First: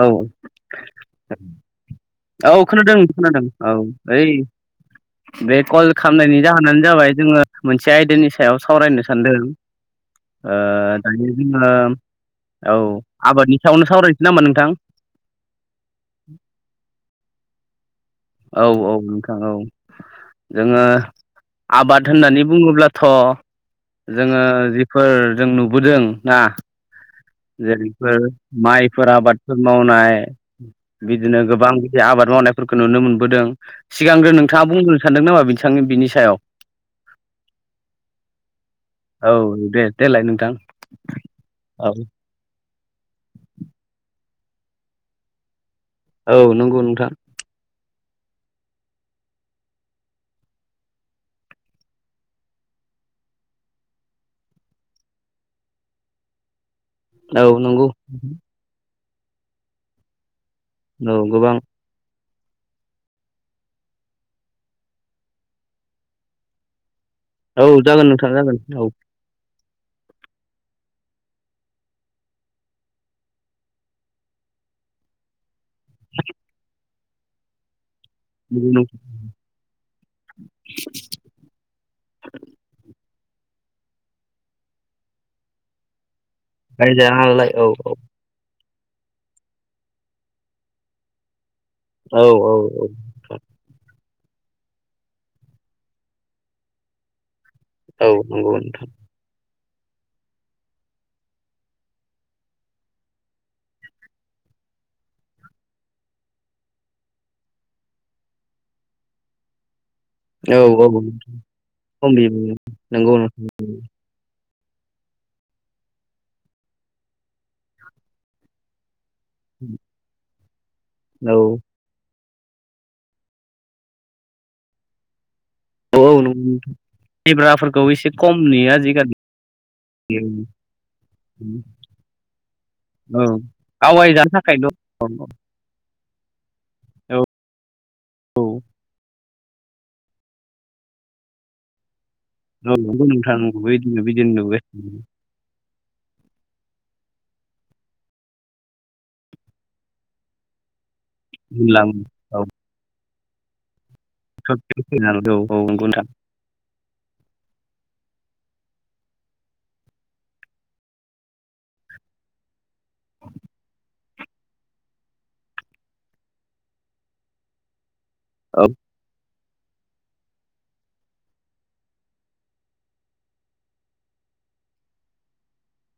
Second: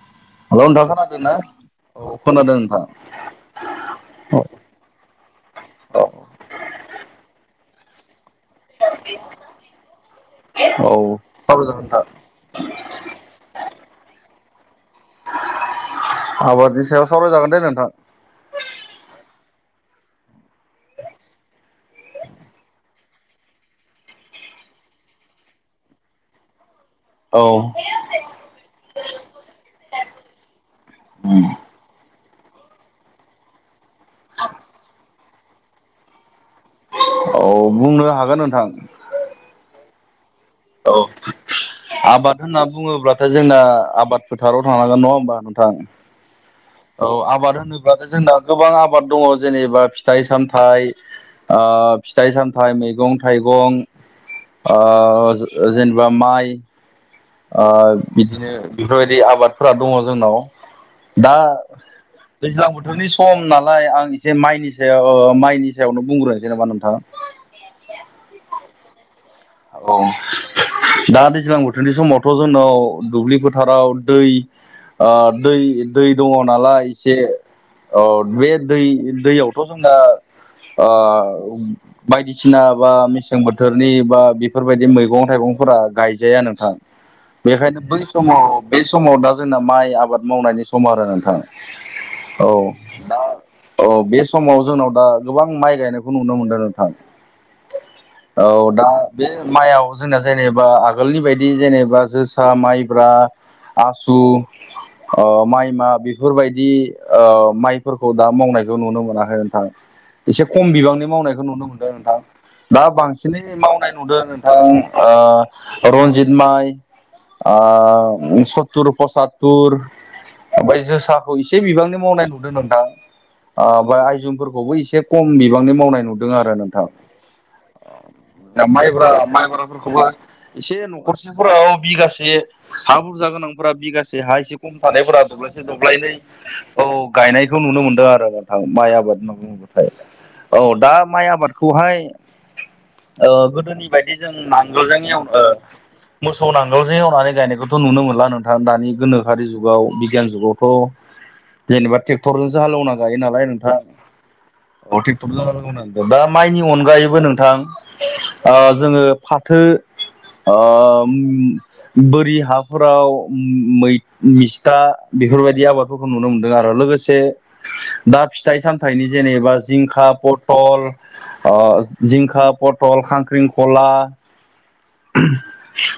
औ हेल' नोंथां खोनादों ना? औ खोनादों खोनादों औ ओइ औ बे कल खालामनायनि जाहोनानो जाबाय जोङो मोनसे आयदानि सायाव सायाव सावरायनो सानदों औ दायो सावरायजागोन नोंथां जोङो औ आबादनि सायावनो सावरायनोसै नामा नोंथां आबादनि सायाव सावरायजागोन दे नोंथां औ औ नोंथां औ जोङो आबाद होननानै बुङोब्लाथ' जोङो जिफोर जों नुबोदों ना औ जेरैफोर माइफोर आबादफोर मावनाय बिदिनो गोबां बिदि आबाद मावनायफोरखौ नुनो मोनबोदों सिगांग्रो नोंथाङा बुंबोननो सानदों नामा बिथांनि बिनि सायाव औ बुंनो हागोन नोंथां औ दे देलाय नोंथां औ औ आबाद होनना बुङोब्लाथाय जोंना आबाद फोथाराव थांनांगोन नङा होमबा नोंथां औ नंगौ नोंथां औ आबाद जोंना गोबां आबाद दङ जेनेबा फिथाइ सामथाइ फिथाइ सामथाइ मैगं थाइगं जेनेबा माइ औ नंगौ बिदिनो बेफोरबायदि आबादफोरा दङ जोंनाव औ दा गोबां दैज्लां बोथोरनि सम नालाय आं एसे माइनि सायाव माइनि सायावनो बुंग्रोनोसै नामा नोंथां औ जागोन नोंथां जागोन औ औ दा दैज्लां बोथोरनि समावथ' जोंनाव दुब्लि फोथाराव दै दै दै दङ नालाय एसे अ बे दै दैयावथ' जोंना बायदिसिना बा मिसिं मेसें बोथोरनि बा बेफोरबायदि मैगं थाइगंफोरा गाय जाया नोंथां गायजाया नालाय औ बेखायनो बै समाव बे समाव दा जोंना माइ आबाद मावनायनि सम आरो नोंथां। औ औ औ। दा औ बे समाव जोंनाव दा गोबां माइ गायनायखौ नुनो मोनदों नोंथां। औ नंगौ नोंथां। माइयाव जोंना जेनेबा आगोलनि बायदि जेनेबा जोसा माइब्रा आसु माइ मा बेफोरबायदि माइफोरखौ दा मावनायखौ नुनो मोनाखै। नोंथां एसे औ खम औ बिबांनि मावनायखौ नुनो मोनदों खम नोंथां दा नंगौ नोंथां बांसिनै मावनाय। नोंथां रन्जित माइ सततुर पसातुर ओमफ्राय जोसाखौ औ एसे बिबांनि मावनाय नुनो। मोनो नोंथां आइजंफोरखोबो एसे खम। बिबांनि मावनाय औ औ नुदों आरो नंगौ नोंथां। लेब्राफोरखौ एसे खम नुयो माइब्रा आजिखालि माइब्राफोरखौबो एसे न'खरसेफोराव बिघासे हा बुरजा औ गोनां। फोरा बिगासे आवगायजानो हा एसे थाखायल' औ खम थानायफोरा दब्लायसे दब्लायनै। औ गायनायखौ नुनो मोनदों आरो औ नोंथां माइ आबाद माव थाय औ दा माइ आबादखौहाय। औ। गोदोनि बायदि जों नांगोलजों एवनायाव। मोसौ नांगोलजों एवनानै गायनायखौथ' नुनो मोनला नोंथां दानि गोनोखोनि जुगाव बिगियान जुगावथ' होनलाङो जेनेबा औ ट्रेक्टरजोंसो हालौवना गायो नालाय नोंथां। अ थिकटरजों औ नंगौ नोंथां हालेवो दा माइनि अनगायैबो नोंथां। ओ जोङो फाथो बोरि हा फोराव मै मिस्था बेफोरबायदि आबादफोरखौ नुनो मोनदों आरो लोगोसे। दा फिथाइ औ सामथाइनि जेनेबा जिंखा पथल जिंखा। पटल खांख्रिंखला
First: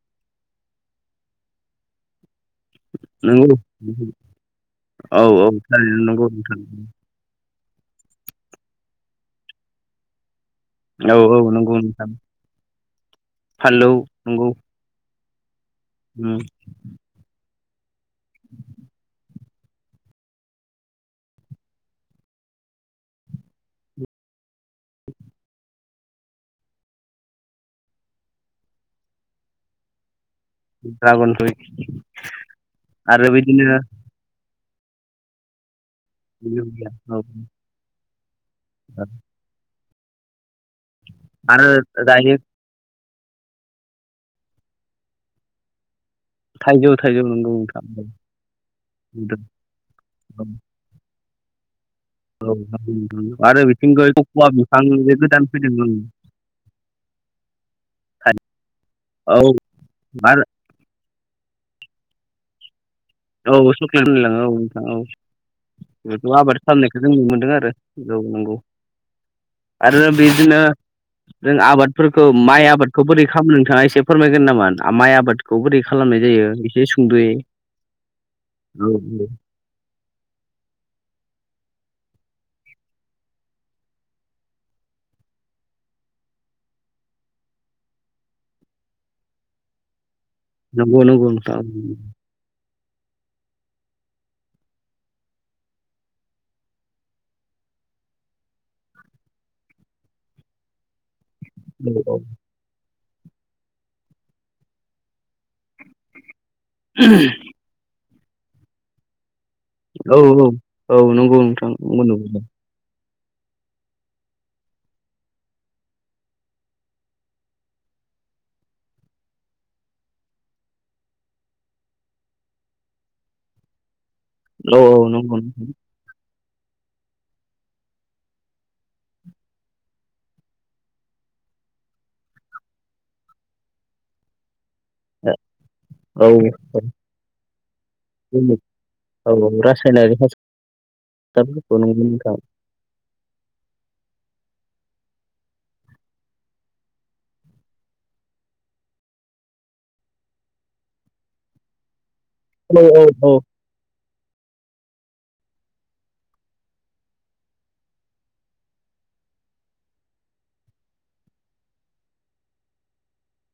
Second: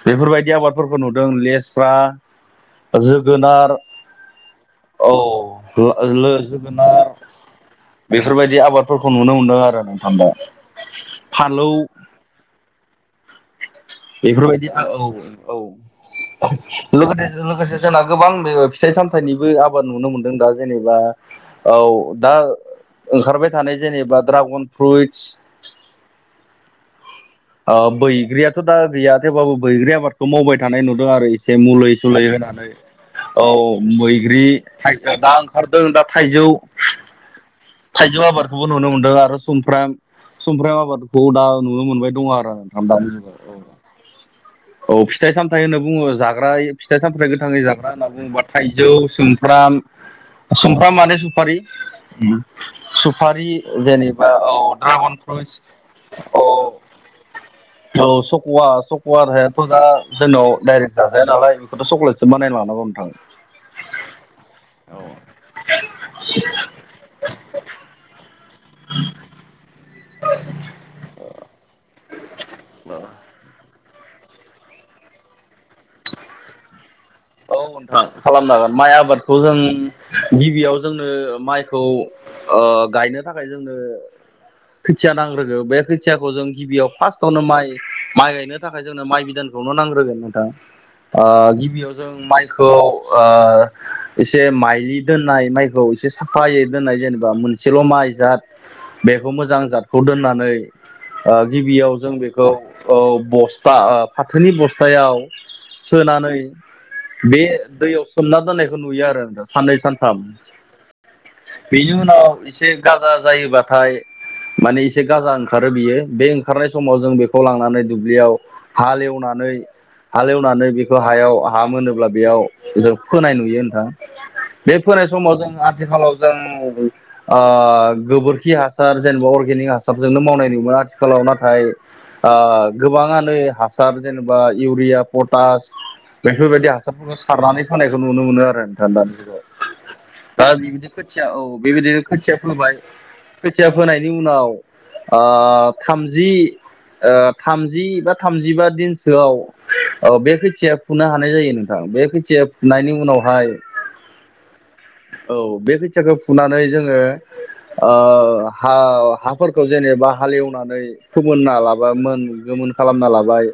बेफोरबायदि आबादफोरखौ नुदों लेस्रा नंगौ जोगोनार औ थारैनो नंगौ लोगो नोंथां जोगोनार बेफोरबायदि आबादफोरखौ नुनो मोनदों आरो नोंथां। औ औ फानलौ नंगौ सानो। बेफोरबायदि औ औ उम, औ लोगोसे लोगोसे जोंना गोबां बे फिथाइ सामथाइनिबो आबाद नुनो मोनदों दा जेनेबा औ दा। ओंखारबाय थानाय जेनेबा ड्रागन फ्रुइटस [inaudible] बैग्रियाथ' दा गैया थेवबाबो बैग्रिया मार बे मावबाय थानाय नुदों आरो ड्रागन एसे फ्रुइट मुलै सोलै होनानै आरो औ बिदिनो मैग्रि। [unintelligible] जों दा थाइजौ लिलिया, औ थाइजौ आबादखौबो नुनो मोनदों आरो समफ्र समफ्राम आबादखौ दा आरो नुनो मोनबाय दङ दायो आरो नथ औ फिथाइ सामथाय होनो बुङो। जाग्रा ओइ थाइजौ फिथाइ थाइजौ सामथायाइ नंगौ गोथाङै नोंथां जाग्रा औ, होनना बुङोबा थाइजौ नुदों। सुमफ्राम औ, सुमफ्राम मानो सुपारि नंगौ नोंथां। सुपारि आरो बिथिंजाय जेनेबा कक'वा औ बिफां जे दड्रागन गोदान फ्रुइस फैदों ओं, औ औ थाइ सकुवा औ सकुवारहायाथ' दा आरो जोंनाव डाइरेक्ट जाजाया नामा। बेखौ'केस बानाय ना बुं औ सुख्लेट होनलाङो औ नोंथां औ। बेथ' आबाद खालामनायखौ जों नुनो मोनदों आरो जौनांगौ। [inaudible] आरो बिदिनो जों आबादफोरखौ माइ आबादखौ बोरै खालामनो बिथाङा एसे फोरमायगोन नामा माइ आबादखौ बोरै खालामनाय जायो एसे सुंद'यै औ नोंथां खालामनांगोन औ माइ औ आबादखौ जों गिबियाव जोंनो माइ खौ गायनो थाखाय जोंनो खोथिया नांग्रोगौ बे खोथियाखौ जों गिबियाव फार्स्टआवनो माइ माइ गायनो थाखाय जोंनो माइ बिदानखौ नांग्रोगोन नोंथां नंगौ नंगौ गिबियाव नोंथां जों माइखौ ओ एसे माइनि दोननाय माइखौ एसे साफायै दोननाय जेनेबा मोनसेल' माइ जाद बेखौ मोजां जादखौ दोननानै गिबियाव जों औ बेखौ बस्था फाथोनि बस्थायाव सोनानै औ बे दैयाव सोमना दोननायखौ नुयो आरो दा। साननै औ सानथाम औ नंगौ नोंथां बेनि उनाव नंगौ एसे गाजा जायोबाथाय माने एसे गाजा ओंखारो बियो बे ओंखारनाय समाव जों बेखौ लांनानै दुब्लियाव हालेवना नै हालेवनानै बेखौ हायाव हा मोनोब्ला बेयाव जों फोनाय नुयो नोंथां बे औ औ फोनाय समाव नंगौ जों नोंथां आथिखालाव मोजां गोबोरखि हासार जेनेबा अर्गेनिक हासारजोंनो मावनाय नुयो। आथिखालाव नाथाय गोबाङानो हासार जेनेबा इउरिया पटास औ बेफोरबायदि हासारफोरखौ सारनानै होनोनायखौ नुनो मोनो आरो नोंथां दानि औ जुगाव। रासायनारि दा बिबायदि खोथिया औ हासारफोरखौ बेबायदिनो नंगौ नोंथां खोथिया फोबाय खोथिया फोनायनि उनाव थामजि थामजि बा थामजिबा दिनसोआव बे खोथिया फुनो हानाय जायो नोंथां। बे खोथिया औ फुनायनि औ औ उनावहाय औ बे खोथियाखौ फुनानै जोङो हाफोरखौ जेनेबा हालेवनानै फोमोनना लाबा मोनगोन खालामना लाबाय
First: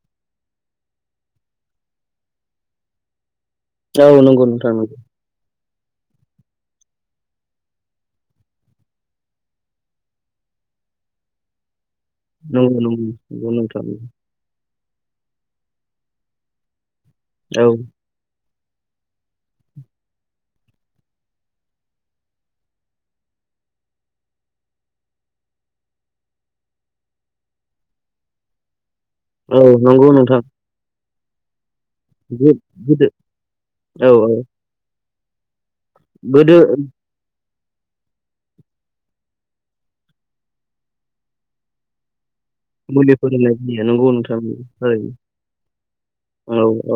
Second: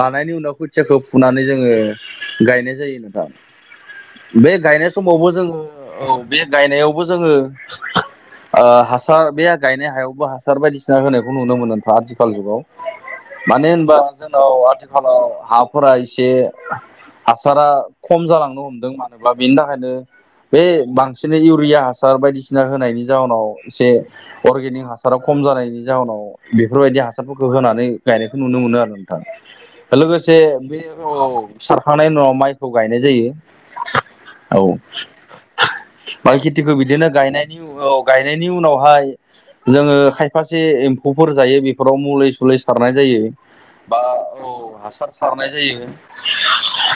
लानायनि उनाव खोथियाखौ फुनानै जोङो गायनाय जायो नथां औ नंगौ बे नोंथां गायनाय नंगौ समावबो जोङो औ बे गायनायावबो जोङो हासार बे गायनाय हायावबो हासार बायदिसिना होनायखौ नुनो मोनो। आथिखाल जुगाव नंगौ नंगौ नंगौ मानो नोंथां होनबा जोंनाव आथिखाल आथिखालाव हाफोरा एसे हासारा औ खम जालांदों। हमदों मानोब्ला बेनि थाखायनो बे बांसिन इउरिया हासार बायदिसिना होनायनि जााहनाव एसे अर्गेनिक हासारा खम खम जानायनि जाहोनाव बेफोरबायदि हासारफोरखौ होनानै गायनायखौ नुनो मोनो आरो। औ नंगौ लोगोसे नोंथां बे औ सारखांनायनि उनाव माइखौ गायनाय गोदो जायो। औ माइ गोदो खिथिखौ बिदिनो गायनाय औ गायनायनि उनावहाय जोङो खायफासे एम्फौ जायो। बेफोराव मुलि सल सारनाय जायो मुलिफोर होनाय जायो बा नंगौ नोंथां औ हासार सारनाय [inaudible] बेनि औ औ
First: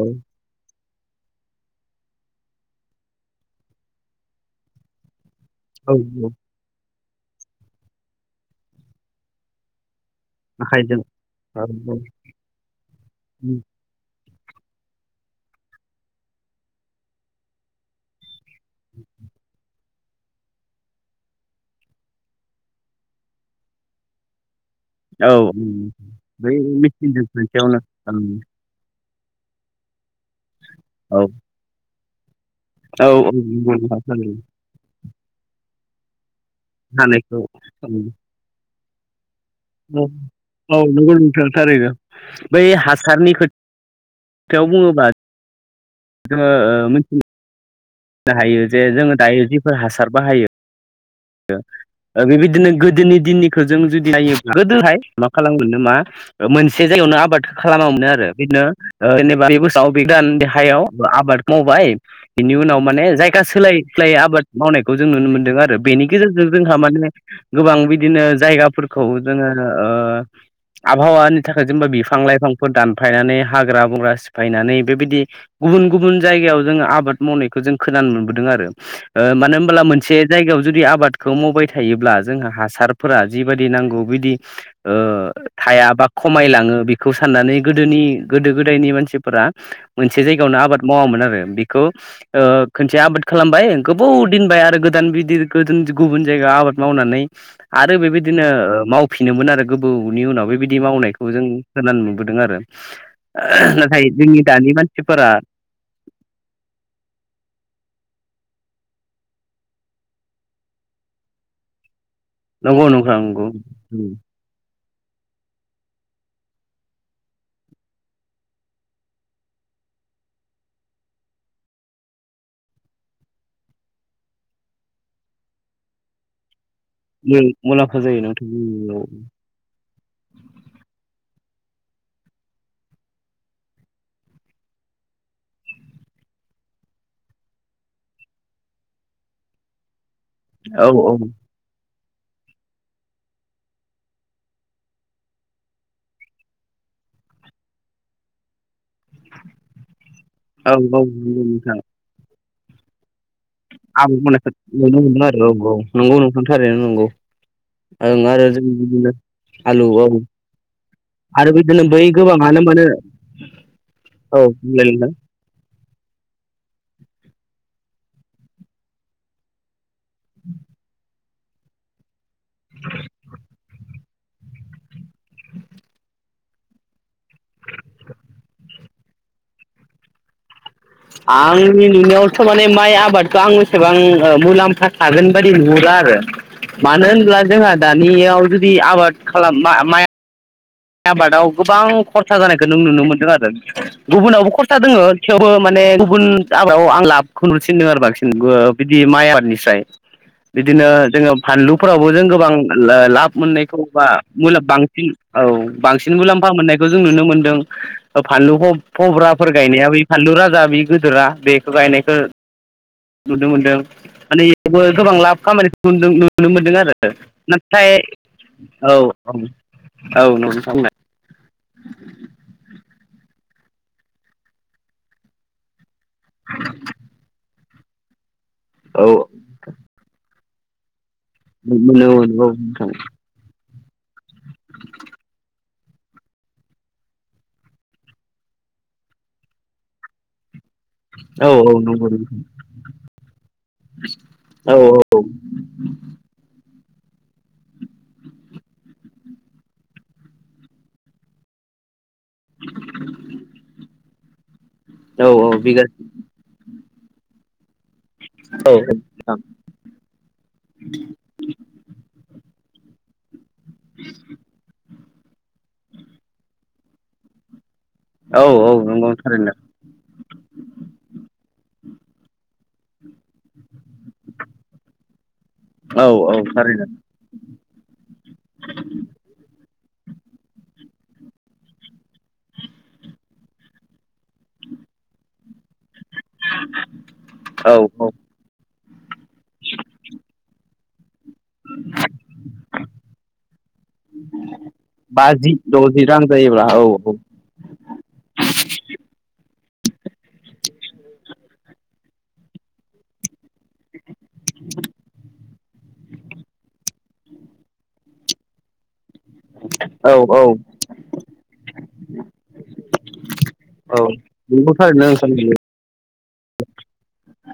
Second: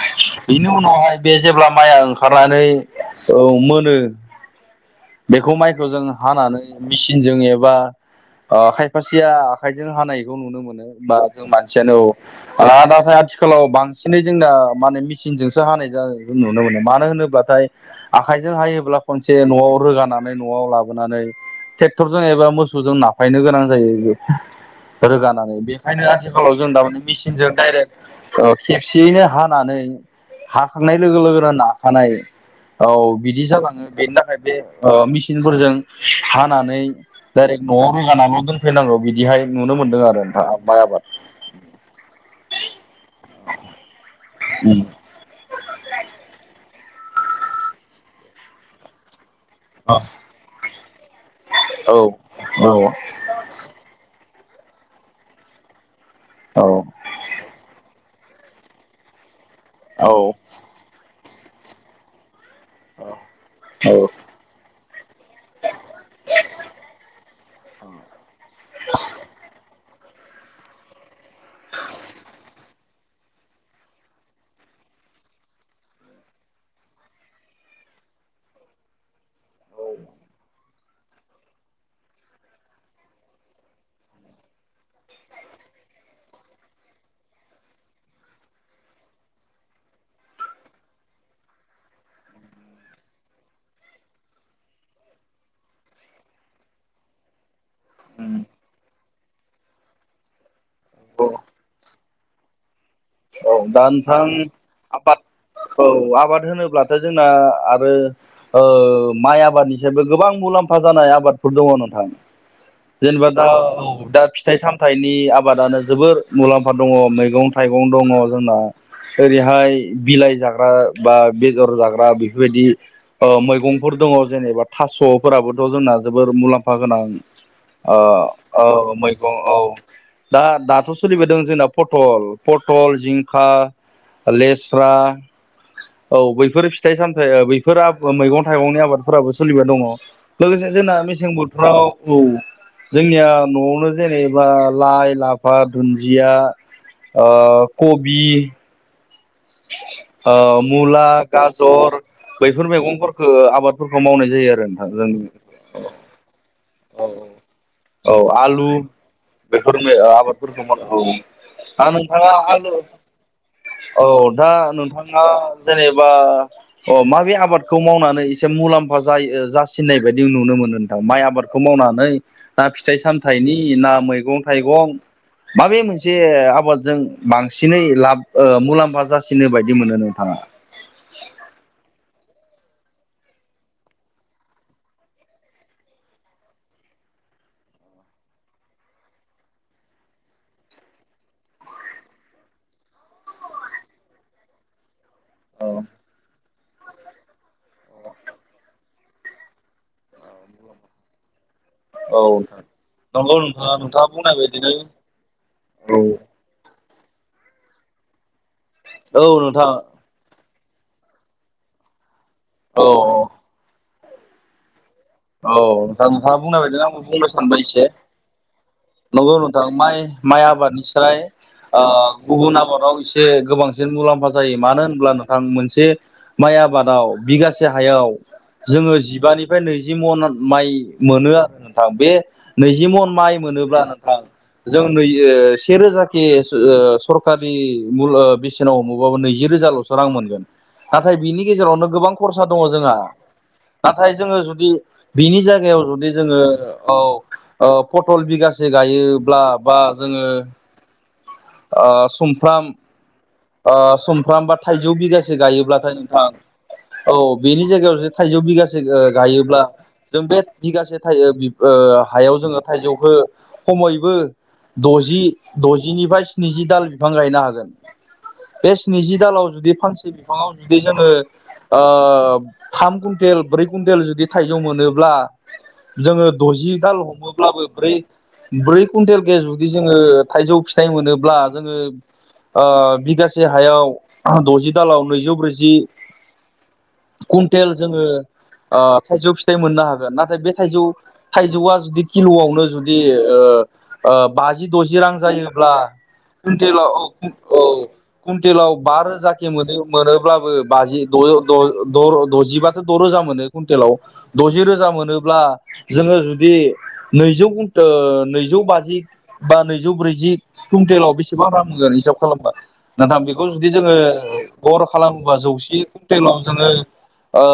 उनावहाय बे जेब्ला माइआ ओंखारनानै औ मोनो बेखौ माइखौ जों औ हानानै मेसिनजों एबा आ खायफासेया आखायजों हानाय बे नुनो मोनो आखाइजों बा जों औ मानसियानो औदाथाय आथिखालाव बांसिनै जोंना माने मेचनजोंसो हानायों नुनो मोनो मानो होनोब्लाथाय आखाइजों हायोब्ला खनसे नआव रोगा नआव लाबोनानै ट्रेक्टरजों एबा मोसौजों नाफायनो गोनां जायो। बे औ रोगानानै बेखायनो बै आथिखालाव जों दारमाने मेचिनजों मेसिनजों खनसेयावनो डाइरेक्ट खेबसेयैनो हानानै हाखांनाय लोगो औ लोगोनो नाखानाय औ बिदि जालाङो बेनि थाखाय बे मेचिनफोरजों हानानै हानायखौ डाइरेक्ट नआव रोगानानानै दोनफैनांगौ बिदि औ औ नंगौ नोंथां थारैनो बै हा सारनि खो खोथायाव बुङोबा जोङो मिथिनो हायो जे जोङो दायो जिफोर हासार बाहायो। औ बेबायदिनो गोदोनि दिननिखौ जों जुदि नाय गोदोहाय मा खालामगोन नामा? औ मोनसे जायगायावनो आबाद खालामामोनो आरो इदिनो ओ बोसोराव औ बिदान देहायाव आबाद मावबाय बिनि उनाव माने जायगा सोलाय औ सोलायै आबाद मावनायखौ जों नुनो मोनदों। आरो बेनि गेजेरजों जोंहा माने गोबां बिदिनो जायगाफोरखौ जोङो आबहावानि थाखाय जेनेबा बिफां लाइफांफोर दान फायनानै हाग्रा बंग्रा सिफायनानै बेबायदि गुबुन गुबुन जायगायाव जोो आबाद मावनायखौ जों खोन नुनो मोनबोदों आरो मोनसे जागा जुदि आबादखौ मावबाय थायोब्ला जोंहा हासारफोरा जिबायाददि नांगौ बिदि हाया बा खमायलाङो बेखौ साननानै गोदोनि गोदो गोदायनि मानसिफोरा मोनसे जायगायावनो आबाद मावामोन आरो बेखौ खनसे आबाद खालामबाय गोबाव दोनबाय आरो गोदान बिदि गुबुन जायगायाव आबाद मावनानै आरो बेबायदिनो माव फिनोमोन आरो गोबावनि उनाव बेबायदि मावनायखौ जों खोनानो नुबोदों आरो औ दा नाथाय नोंथां जोंनि दानि आबाद मानसिफोरा औ आबाद होनोब्लाथ' जोंना आरो माइ आबादनिसबो गोबां मुलाम्फा जानाय आबादफोर दङ नोंथां। नंगौ जेनेबा नंगौ नंगौ दाउ दा फिथाइ साम थाइनि आबादानो जोबोर मुलाम्फा दङ मैगं थाइ दङ जोंना ओरैहाय बिलाइ जाग्रा बा बेदर जाग्रा बेफोरबायदि मैगंफोर दङ जेनेबा थास'फोराबोथ' जोंना जोबोर मुलाम्फा अफा गोनां मुलाम्फा जायो औ नोंथांनियाव मैगं औ दा दाथ' सोलिबायदों जोंना पटल पटल, जिंखा लेस्रा औ बैफोर फिथाइ-सामथाय बैफोर मैगं-थाइगंनि आबादफोराबो सोलिबाय दङ' लोगोसे औ जोंना औ मेसें बोथोराव औ जोंनिया न'आवनो जेनेबा लाइ-लाफा दुन्दिया ओ कबि ओ औ मुला नंगौ गाजर बैफोर मैगंफोर आब मनाय नुनो मोनोन आरो औ औ नंगौ नोंथां थारैनो नंगौ। औ ओं आरो जों आलु बिदिनो बेफोर आलु मैं औ ओ आबादफोरखौ माव आरो बिदिनो दा बै नोंथाङा गोबाङानो आलु माने औ दा बुंलाय नोंथां नोंथाङा। जेनेबा अ माबे आबादखौ मावनानै एसे मुलाम्फा जायो ओ जा सिननाय बायदि नुनो मोनो नोंथां माइ आबादखौ मावनानै ना फिथाइ सामथायाइनि ना मै मैगं-थाइगं माबे मोनसे आबादजों बांसिनै लाब ओ मुलाम्फा जासि नो बायदि मोनो नोंथाङा। आंनि नुनायावथ' माने माइ आबादखौ आं एसेबां मुलाम्फा थागोन बायदि नुहुरो आरो मानो होनब्ला जोंहा दानियाव जुदि आबाद खालाम माइ आबादाव गोबां खरसा जानायखौ नों नुनो मोनदों आरो गुबुनावबो खरसा दोङो थेवबो औ माने गुबुन आबादाव आं लाबखौ नुसिनदों आरो बांसिन बिदि माइ आबादनिस्राय बिदिनो जोङो। फानलुफोरावबो औ जों गोबां नंगौ लाब नोंथाङा मोननायखौ बा नोंथाङा बुंनाय मुला बायदिनो बांसिन औ बांसिन मुलाम्फा मोननायखौ जों नुनो मोनदों। फानलु औ फब्राफोर नोंथां गायनाया ब फानलु राजा बे गिदोरा बेखौ गायनायखौ औ नुनो मोनदों मानेयावबो गोबां लाब औ नोंथां खामानिखौदों नोंथाङा नुनो बुंनाय मोनदों बायदिनो आंबो आरो बुंनो सानबाय एसे नाथाय औ नंगौ औ नोंथां माइ औ माइ नोंथां आबादनिस्राय ओ गुबुन आबादाव से गोबांसिन मुलाम्फा जायो मानो होनब्ला नोंथां मोनसे माइ आबादाव बिगासे हायाव जोङो औ जिबानिफ्राय नैजि मन माइ मोनो आरो नोंथां बे मोनो मोनो औ नोंथां नैजि मन माइ मोनोब्ला जों नै ओ सेरोजा के सरकारि मु बेसेनाव मबाबो नैजि रोजाल'सो रां मोनगोन। नाथाय बिनि औ औ गेजेरावनो नंगौ गोबां खरसा दङ' जोंहा नाथाय जोङो जुदि औ बिनि जायगायाव जुदि जोङो औ ओ पटल बिगासे गायोब्ला बा जोङो आ सुमफ्राम ओ सुमफ्राम बा थाइजौ औ बिगासे औ गायोब्लाथाय बिगासे नोंथां औ बेनि जायगायाव थाइजौ औ बिगासे ओ गायोब्ला जों बे बिगासे थाइ ओ हायाव जोङो थायजौखो खमैबो द जि द'जिनिफ्राय स्निजि दाल बिफां गायनो हागोन। औ औ बे नंगौ स्निजि दालाव थारैनो जुदि फानसे बिफाङाव जुदि जोङो ओ थाम कुइन्टेल ब्रै कुइन्टेल जुदि थाइजौ मोनोब्ला औ जोङो औ दजि थारैनो दाल हमोब्लाबो ब्रै ब्रै कुन्टेल के जुदि जों जोङो थाइजौ फिथाइ मोनोब्ला जोङो ओ बिगासे हायाव द'जि दालाव नैजौ ब्रैजि कुन्टेल जोङो औ औ ओ थाइजौ फिथाइ मोननो हागोन नाथाय बे थाइजौ थाइजौआ जुदि किल'आवनो जुदि ओ बाजि द'जि रां जायोब्ला जायो्ब्ला औ औ कुनटेलाव बा रोजा मोनो मोनोब्लाबो बाजि द'जिबाथ' द' रोजा मोनो कुन्टेलाव। द'जि रोजा मोनोब्ला जोङो जुदि नैजौ ओ घन्टा नैजौ बाजि बा नैजौ औ ब्रैजि औ कुइन्टेलाव बेसेबां रां होगोन हिसाब ना बेखौ जुदि जोङो औ नंगौ गर खालामोबा थारैनो जौसे कुन्टेलाव जोङो ओ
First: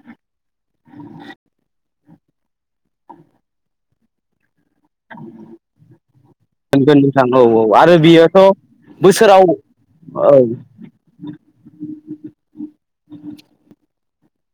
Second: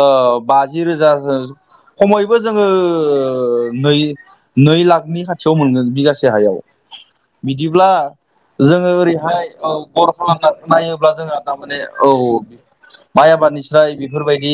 बाजि रोजा खमैबो जोङो नै नै लाखनि खाथियाव मोनगोन बिगासे हायाव। नोंथां औ औ बिदिब्ला आरो बियोथ' जोङो बोसोराव ओरैहाय औ बर' औ खालामना नायोब्ला जोंहा थारमाने औ औ माइ आबादनिस्राय बेफोरबायदि